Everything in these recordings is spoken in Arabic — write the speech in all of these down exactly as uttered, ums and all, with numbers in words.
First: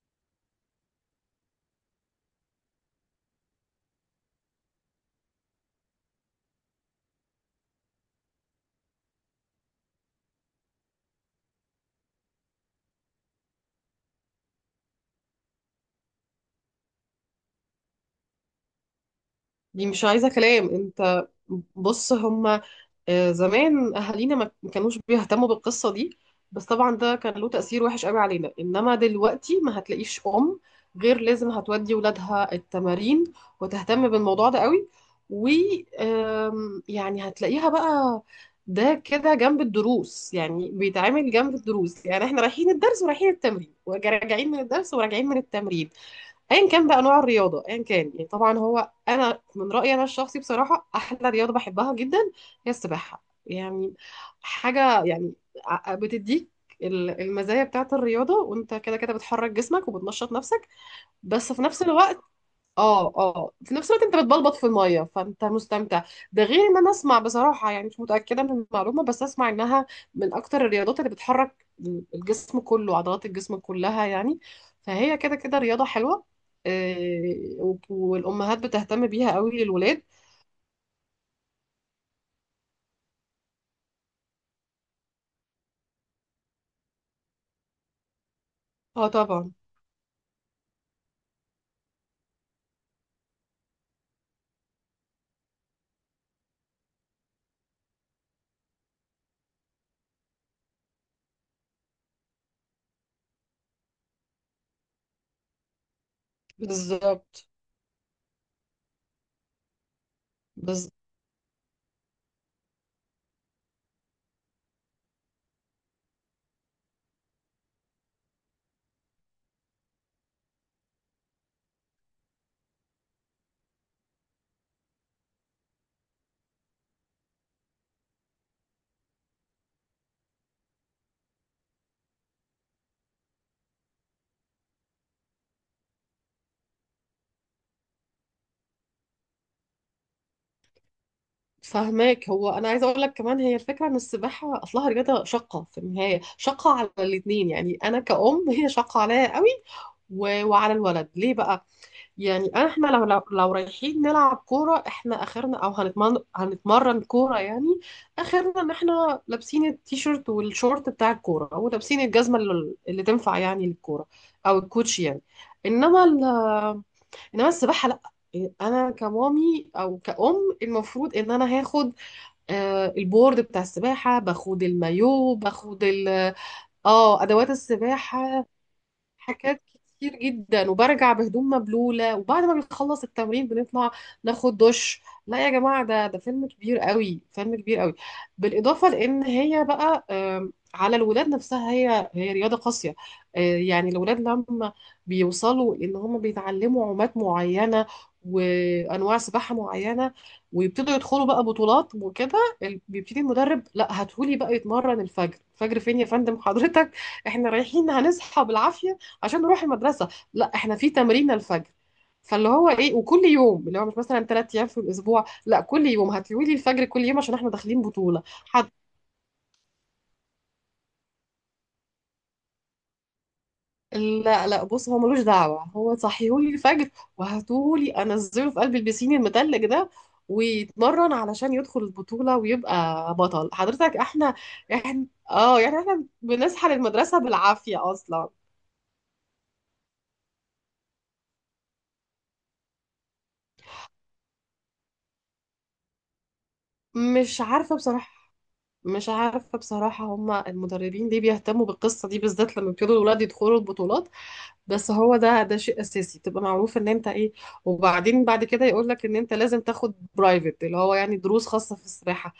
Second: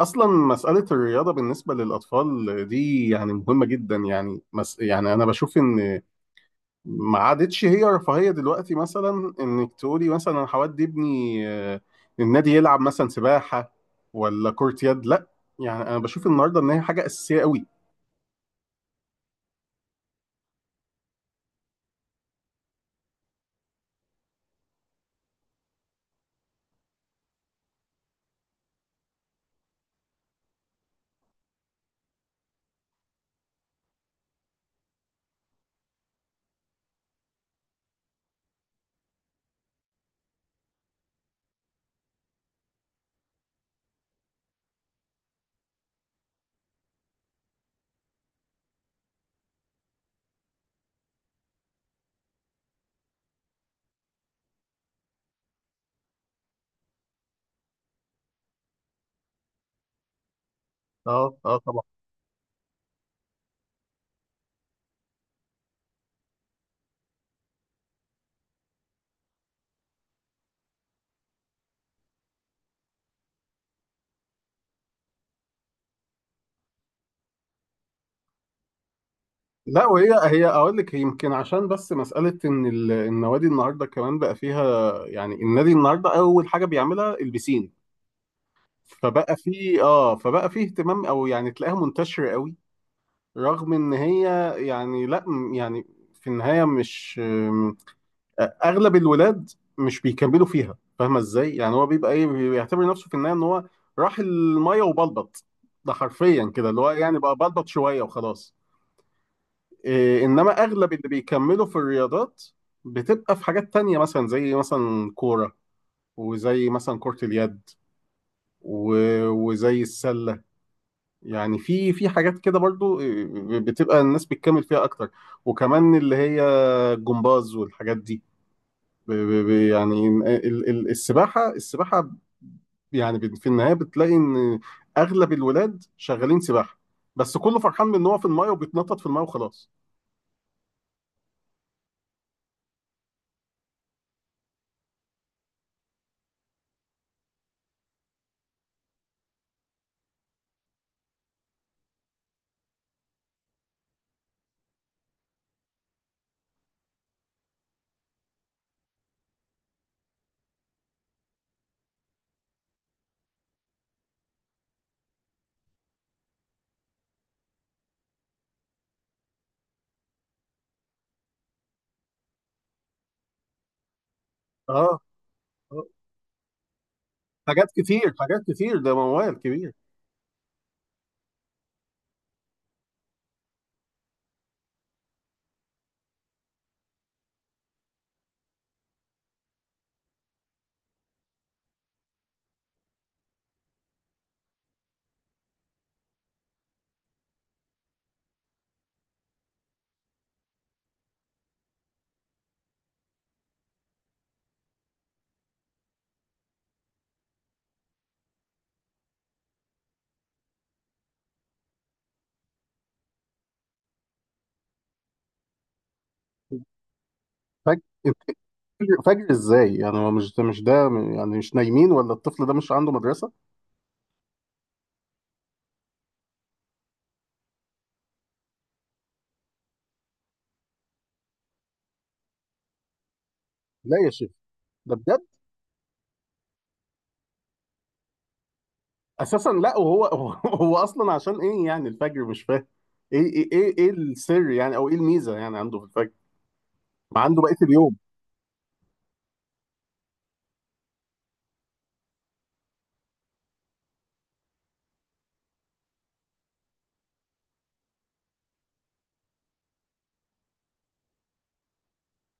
اصلا مساله الرياضه بالنسبه للاطفال دي يعني مهمه جدا، يعني مس... يعني انا بشوف ان ما عادتش هي رفاهيه دلوقتي، مثلا انك تقولي مثلا انا هودي ابني، آه، النادي يلعب مثلا سباحه ولا كره يد، لا يعني انا بشوف النهارده ان هي حاجه اساسيه قوي. دي مش عايزة كلام انت. بص هما، آه، زمان اهالينا ما ما كانوش بيهتموا بالقصة دي. بس طبعا ده كان له تأثير وحش قوي علينا، انما دلوقتي ما هتلاقيش ام غير لازم هتودي ولادها التمارين وتهتم بالموضوع ده قوي. و آم، يعني هتلاقيها بقى ده كده جنب الدروس، يعني بيتعامل جنب الدروس. يعني احنا رايحين الدرس ورايحين التمرين وراجعين من الدرس وراجعين من التمرين. ايا كان بقى نوع الرياضه ايا كان، يعني طبعا هو انا من رايي انا الشخصي بصراحه احلى رياضه بحبها جدا هي السباحه يعني. حاجه يعني ع- بتديك ال- المزايا بتاعت الرياضه، وانت كده كده بتحرك جسمك وبتنشط نفسك. اه بس اه في طبعا. نفس الوقت، اه اه في نفس الوقت انت بتبلبط في الميه فانت مستمتع. ده غير ان انا اسمع بصراحه، يعني مش متاكده من المعلومه بس اسمع انها من اكتر الرياضات اللي بتحرك الجسم كله، عضلات الجسم كلها يعني. فهي كده كده رياضه حلوه. آه، و- والامهات بتهتم بيها قوي لا للولاد. وهي هي اقول لك، هي يمكن عشان بس مساله ان ال- النوادي النهارده كمان بقى فيها، يعني النادي النهارده اول حاجه بيعملها البسين، اه فبقى طبعا. في اه فبقى في اهتمام، او يعني تلاقيها منتشرة قوي. رغم ان هي يعني لا، م- يعني في النهاية مش م- اغلب الولاد مش بيكملوا فيها، فاهمة ازاي؟ يعني هو بيبقى ايه، بيعتبر نفسه في النهاية ان هو راح المية وبلبط، ده حرفيا كده، اللي هو يعني بقى بالظبط. بلبط شوية وخلاص. إيه، انما بز... اغلب اللي بيكملوا في الرياضات بتبقى في حاجات تانية، مثلا زي مثلا كورة، وزي مثلا كرة اليد، و- وزي السلة، يعني في في حاجات كده برضو آه، آه، بتبقى الناس بتكمل فيها اكتر، وكمان اللي هي الجمباز والحاجات دي. ب- ب- ب- يعني ال- ال- السباحة السباحة، يعني بت- في النهاية بتلاقي ان اغلب الولاد شغالين سباحة، بس كله فرحان من ان هو في المايه وبيتنطط في المايه وخلاص. فهماك، هو انا عايزه اقول لك كمان هي الفكره ان السباحه اصلها رياضه شاقه، في النهايه شاقه على الاثنين، يعني انا كأم هي شاقه عليا قوي. و... وعلى الولد ليه بقى. يعني احنا لو لو, لو رايحين نلعب كورة، احنا اخرنا او هنتمرن هنتمرن كورة يعني. اخرنا ان احنا لابسين التيشيرت والشورت بتاع الكورة ولابسين الجزمة اللي, اللي تنفع يعني للكورة، او الكوتشي يعني. انما ال انما السباحة لا. انا كمامي او كأم المفروض ان انا هاخد آه، البورد بتاع السباحة، باخد اه. المايو، باخد آه. ال- اه ادوات حاجات كتير حاجات السباحة، كتير، ده موال حاجات كبير. كتير جدا، وبرجع بهدوم مبلولة، وبعد ما بنخلص التمرين بنطلع ناخد دش. لا يا جماعة، ده ده فيلم كبير قوي، فيلم كبير قوي. بالإضافة لأن هي بقى آم، على الولاد نفسها هي هي رياضة قاسية. آه، يعني الولاد لما بيوصلوا إن هم بيتعلموا عومات معينة وأنواع سباحة معينة، ويبتدوا يدخلوا بقى بطولات وكده، ال- بيبتدي المدرب لا هاتهولي بقى يتمرن الفجر. الفجر فين يا فندم حضرتك؟ احنا رايحين هنصحى بالعافية عشان نروح المدرسة، لا احنا في تمرين الفجر. فاللي هو ايه، وكل يوم، اللي هو مش مثلا ثلاث ايام في الاسبوع، لا كل يوم هتقولي لي الفجر، كل يوم، عشان احنا فجر داخلين بطولة حد. فجر ازاي؟ يعني هو مش ده مش ده، يعني مش نايمين؟ ولا الطفل ده مش عنده مدرسة؟ لا لا، بص هو ملوش دعوة، هو صحيهولي الفجر وهاتولي انزله في قلب البسين المتلج ده، ويتمرن علشان يدخل البطولة ويبقى بطل. لا حضرتك يا شيخ، احنا ده احنا بجد. اه، يعني احنا بنصحى للمدرسة بالعافية اصلا. اساسا لا، وهو هو, هو اصلا عشان ايه يعني الفجر؟ مش فاهم ايه ايه ايه ايه السر يعني، او ايه الميزه يعني عنده في الفجر؟ ما مش عنده بقيه عارفة اليوم. بصراحة. مش عارفة بصراحة هما المدربين ليه بيهتموا بالقصة دي بالذات لما بيبتدوا الولاد يدخلوا البطولات. بس هو ده ده شيء أساسي، تبقى معروف إن أنت إيه. وبعدين بعد كده يقول لك إن أنت لازم تاخد برايفت اللي هو يعني دروس خاصة في السباحة.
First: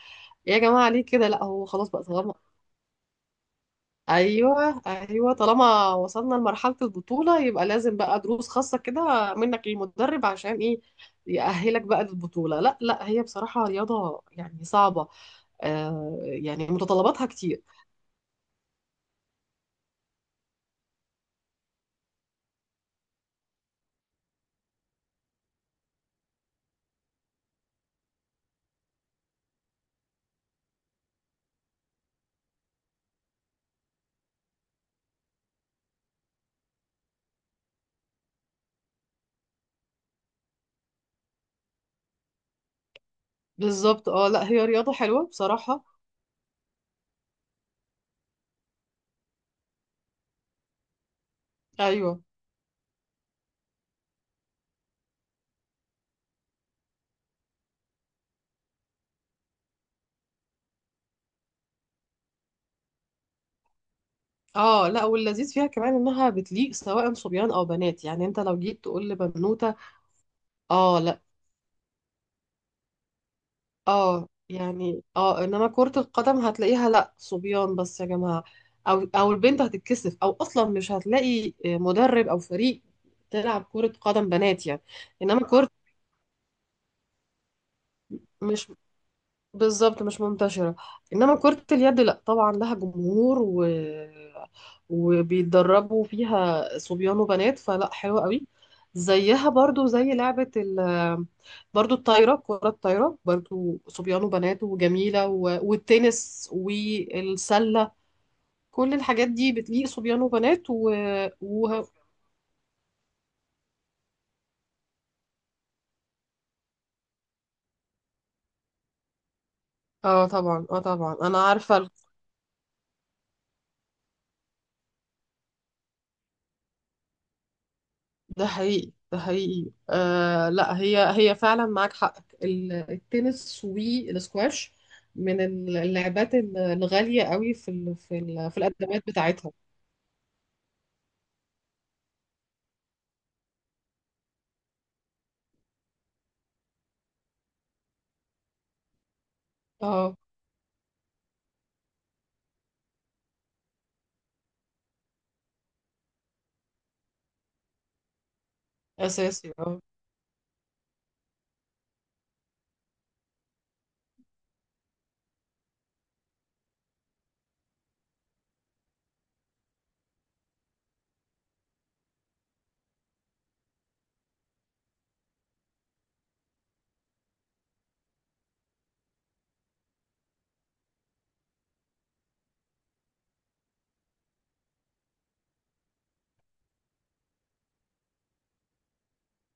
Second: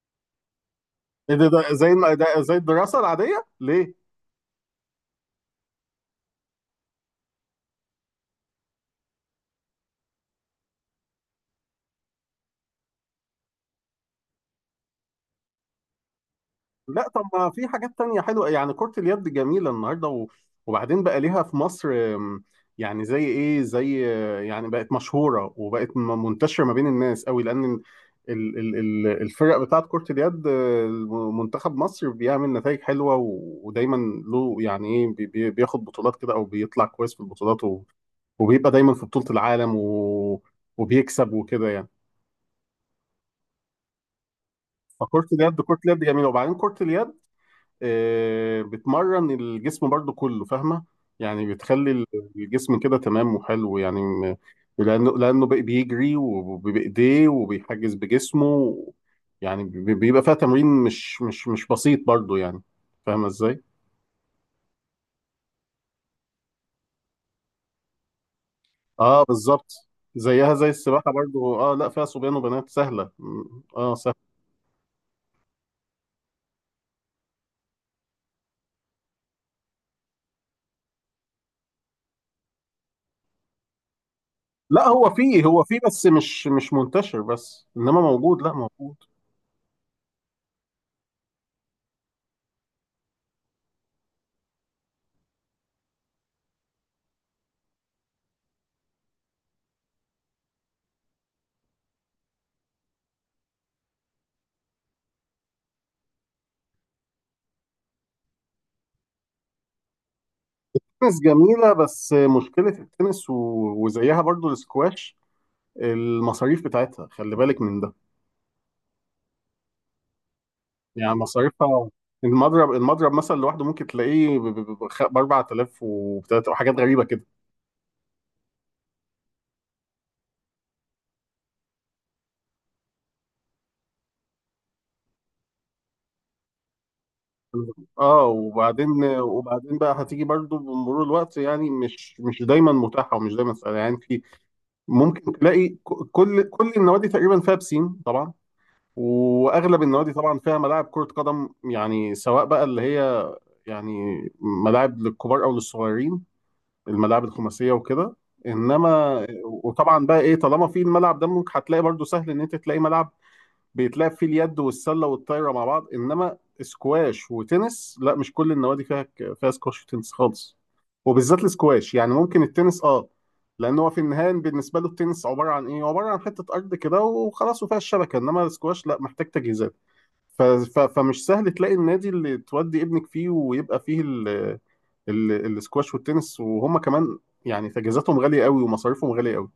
يا جماعة ليه كده، ايه لا ده هو ده زي خلاص بقى الم- ده طالما. زي الدراسه العاديه ليه؟ أيوه أيوه، طالما وصلنا لمرحلة البطولة يبقى لازم بقى دروس خاصة كده منك للمدرب عشان إيه يأهلك بقى للبطولة. لا لا، هي بصراحة رياضة يعني صعبة. آه يعني لا طب متطلباتها ما كتير. في حاجات تانية حلوة، يعني كرة اليد جميلة النهاردة، و... وبعدين بقى ليها في مصر آم، يعني زي ايه، زي آه، يعني بقت مشهورة وبقت م- منتشرة ما بين الناس قوي، لأن ال... ال... ال... ال- الفرق بتاعت كرة اليد آه، منتخب مصر بيعمل نتائج حلوة، و... ودايما له يعني ايه، بي... بي- بياخد بطولات كده، او بيطلع كويس في البطولات، و... وبيبقى دايما في بطولة العالم و... وبيكسب وكده يعني. بالظبط. اه لا هي رياضة فكرة حلوة اليد، كرة بصراحة. اليد جميلة، وبعدين كرة اليد آه، بتمرن الجسم برضو كله، فاهمة؟ يعني بتخلي ال- ايوه. الجسم كده تمام وحلو، يعني م- لأنه لأنه بي- بيجري وبإيديه وبيحجز بجسمه، يعني بي- بيبقى فيها تمرين مش مش مش بسيط برضو يعني. فاهمة ازاي؟ اه لا واللذيذ فيها كمان انها بتليق سواء صبيان او بنات، يعني انت لو جيت تقول اه بالظبط، لبنوتة. زيها زي اه السباحة لا. برضو، اه لا، فيها صبيان وبنات، سهلة م- اه سهلة. اه يعني اه، انما كرة القدم هتلاقيها لا صبيان بس يا جماعة، او او البنت هتتكسف، او اصلا مش هتلاقي مدرب او فريق تلعب كرة قدم بنات يعني. لا هو انما فيه هو كرة، فيه بس مش مش منتشر بس، انما موجود، لا مش، موجود. بالظبط مش منتشرة. إنما كرة اليد لأ، طبعا لها جمهور، و... وبيتدربوا فيها صبيان وبنات، فلأ حلوة قوي. زيها برضو زي لعبة ال... برضو الطايرة، كرة الطايرة برضو صبيان وبنات وجميلة، و... والتنس والسلة، كل الحاجات دي بتليق صبيان وبنات و... تنس جميلة، و... بس مشكلة التنس، و... وزيها برضو السكواش، المصاريف بتاعتها، خلي بالك من ده. اه طبعا. اه يعني طبعا انا مصاريفها، عارفة. المضرب المضرب مثلا لوحده ممكن تلاقيه ب ب- ب- خ- ب اربعة آلاف، وبتلات- وحاجات غريبة كده. ده حقيقي ده حقيقي. آه لا، هي هي فعلا معاك حق. ال- التنس والسكواش من ال- اللعبات ال- الغالية قوي في ال في اه، ال في الأدوات وبعدين بتاعتها. وبعدين بقى هتيجي برضو بمرور الوقت، يعني مش مش دايما متاحة، ومش دايما سهلة يعني. في ممكن تلاقي ك- كل كل النوادي تقريبا فيها بسين طبعا، واغلب النوادي اه طبعا فيها ملاعب كرة قدم، يعني سواء بقى اللي هي يعني ملاعب للكبار او للصغيرين، الملاعب الخماسيه وكده. انما أساسي. اه وطبعا بقى ايه، طالما في الملعب ده ممكن هتلاقي برضو سهل ان انت تلاقي ملعب بيتلعب فيه اليد والسله والطايره مع بعض، انما سكواش وتنس لا، مش كل النوادي فيها فيها سكواش وتنس خالص. وبالذات السكواش، يعني ممكن التنس اه، لان هو في النهايه بالنسبه له التنس عباره عن ايه عباره عن حته ارض كده وخلاص وفيها الشبكه، انما السكواش لا، محتاج تجهيزات. ف- ف- فمش سهل تلاقي النادي اللي تودي ابنك فيه ويبقى فيه ال... ال- الاسكواش والتنس، وهم كمان يعني تجهيزاتهم غالية قوي ومصاريفهم غالية قوي.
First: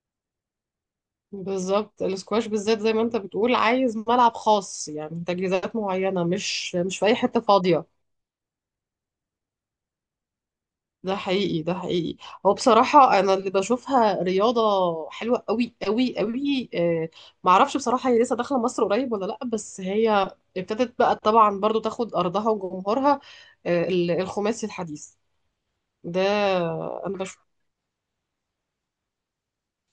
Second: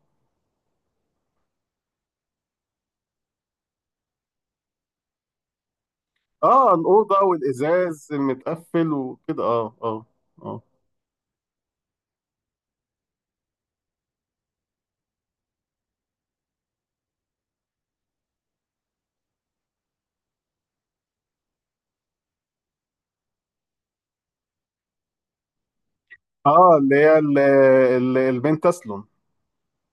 بالظبط، السكواش بالذات زي ما انت بتقول عايز ملعب خاص، يعني تجهيزات معينة، اه مش مش في أي الأوضة حتة فاضية. والإزاز المتقفل وكده، اه اه. اه ده حقيقي ده حقيقي. هو بصراحة أنا اللي بشوفها رياضة حلوة قوي قوي قوي، آه، معرفش بصراحة هي لسه داخلة مصر قريب ولا لأ، بس هي ابتدت بقى طبعا برضو تاخد أرضها وجمهورها، آه، ال- الخماسي الحديث ده. اه، اللي أنا هي بشوف. ال- ال- البنت تسلم.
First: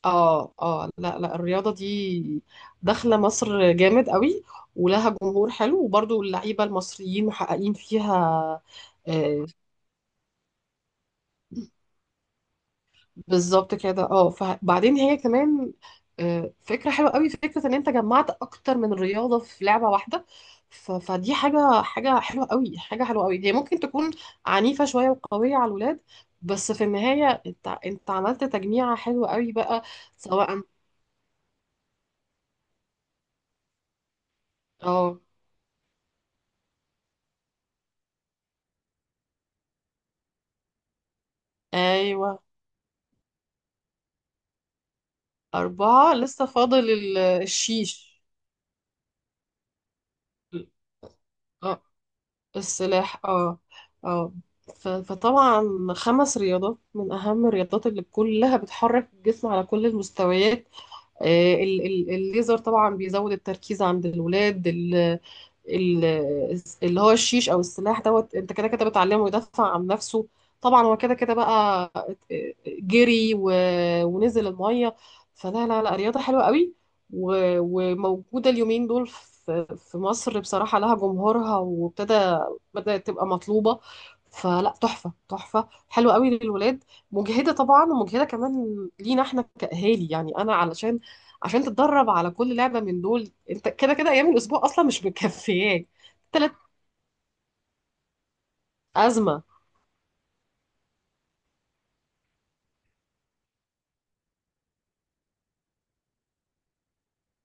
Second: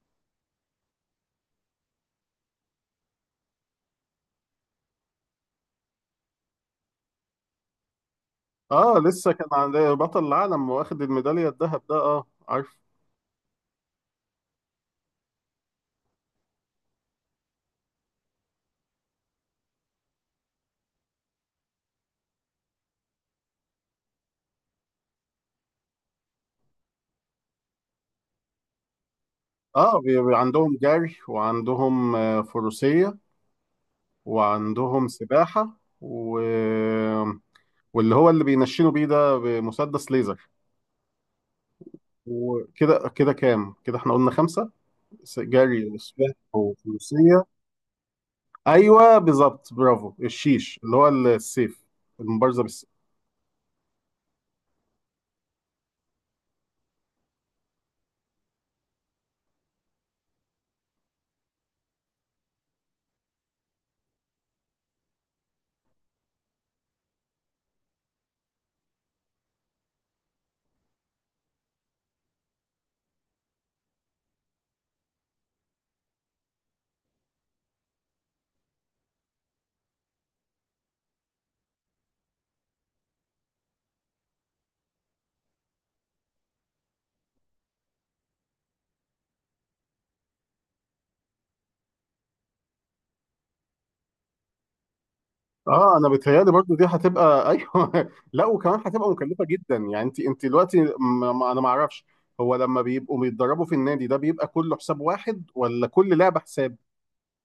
اه اه لا لا، الرياضة دي داخلة مصر جامد قوي، ولها جمهور حلو، وبرضو اللعيبة المصريين محققين فيها. اه، لسه كان آه، عند بطل العالم واخد الميدالية الذهب ده، اه عارف. بالظبط كده. اه فبعدين هي كمان آه، فكرة حلوة قوي، فكرة ان انت جمعت اكتر من رياضة في لعبة واحدة. ف- فدي حاجة، حاجة حلوة قوي، حاجة حلوة قوي. هي ممكن تكون عنيفة شوية وقوية على الولاد، بس في النهاية انت انت عملت تجميعة حلوة قوي بقى. اه بي- بي- سواء. عندهم جري، وعندهم آه، فروسية، وعندهم اه. سباحة، و... واللي هو اللي بينشنوا بيه ده بمسدس ليزر، ايوه وكده كده كام كده؟ احنا قلنا خمسة: جري اربعة وسباحة لسه فاضل ال- وفروسية. الشيش، أيوه بالظبط، برافو، الشيش اللي هو السيف، المبارزة بالسيف. السلاح. اه اه. ف- فطبعا خمس رياضات من أهم الرياضات اللي كلها بتحرك الجسم على كل المستويات. آه، ال- ال- الليزر طبعا بيزود التركيز عند الولاد. ال- ال- اللي هو الشيش او السلاح دوت، انت كده كده بتعلمه يدافع عن نفسه. طبعا هو كده كده بقى جري و- ونزل الميه. فلا لا لا، رياضه حلوه قوي، و- وموجوده اليومين دول في في مصر بصراحه، لها جمهورها وابتدى، بدات تبقى مطلوبه. فلا تحفه، تحفه حلوه قوي للولاد. مجهده طبعا، ومجهده كمان لينا احنا كاهالي، يعني انا علشان، عشان تتدرب على كل لعبة من دول انت كده كده ايام الاسبوع اصلا مش مكفياك. اه انا بتهيالي تلات برضو دي هتبقى ايوه، لا وكمان هتبقى ازمة. مكلفه جدا، يعني انت انت دلوقتي، م... م- انا ما اعرفش، هو لما بيبقوا بيتدربوا في النادي ده بيبقى كله حساب واحد ولا كل لعبه حساب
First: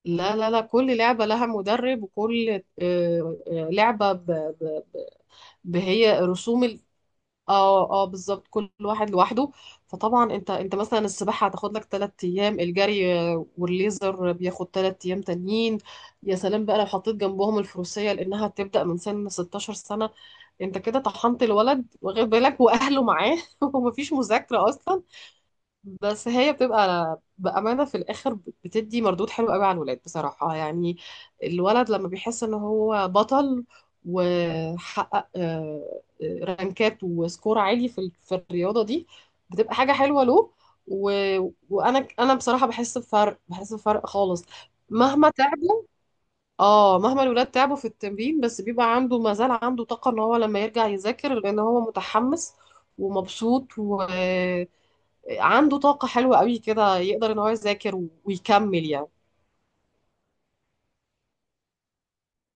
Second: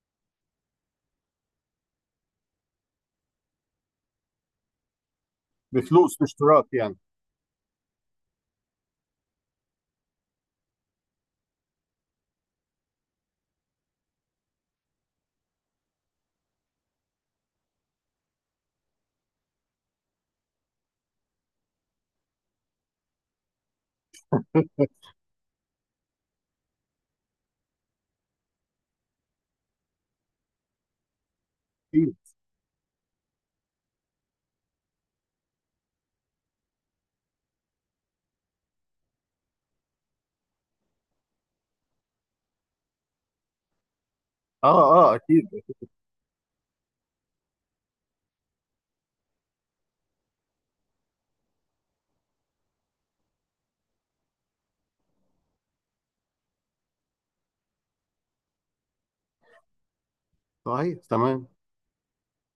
لا لا لا، كل لعبة لها مدرب، وكل آه، آه، لعبة ب- ب- ب- بفلوس، هي رسوم باشتراك ال... يعني؟ اه اه بالظبط، كل واحد لوحده. فطبعا انت انت مثلا السباحة هتاخد لك تلات ايام، الجري آه، والليزر بياخد تلات ايام تانيين. يا سلام بقى لو حطيت جنبهم الفروسية لانها هتبدأ من سن ستاشر سنة، انت كده طحنت الولد، واخد بالك واهله معاه. ومفيش مذاكرة اصلا. بس هي بتبقى بأمانة في الآخر بتدي مردود حلو قوي على الولاد بصراحة، يعني الولد لما اكيد. بيحس إن هو بطل وحقق آه، آه، رانكات وسكور عالي في ال- في الرياضة دي، بتبقى حاجة حلوة له. و... وأنا أنا بصراحة بحس بفرق، بحس بفرق خالص، اه اه مهما اكيد. تعبوا. اه مهما الولاد تعبوا في التمرين، بس بيبقى عنده، ما زال عنده طاقة ان هو لما يرجع يذاكر لان هو متحمس ومبسوط، و... عنده طاقة حلوة قوي كده، يقدر ان هو يذاكر ويكمل يعني. صحيح تمام.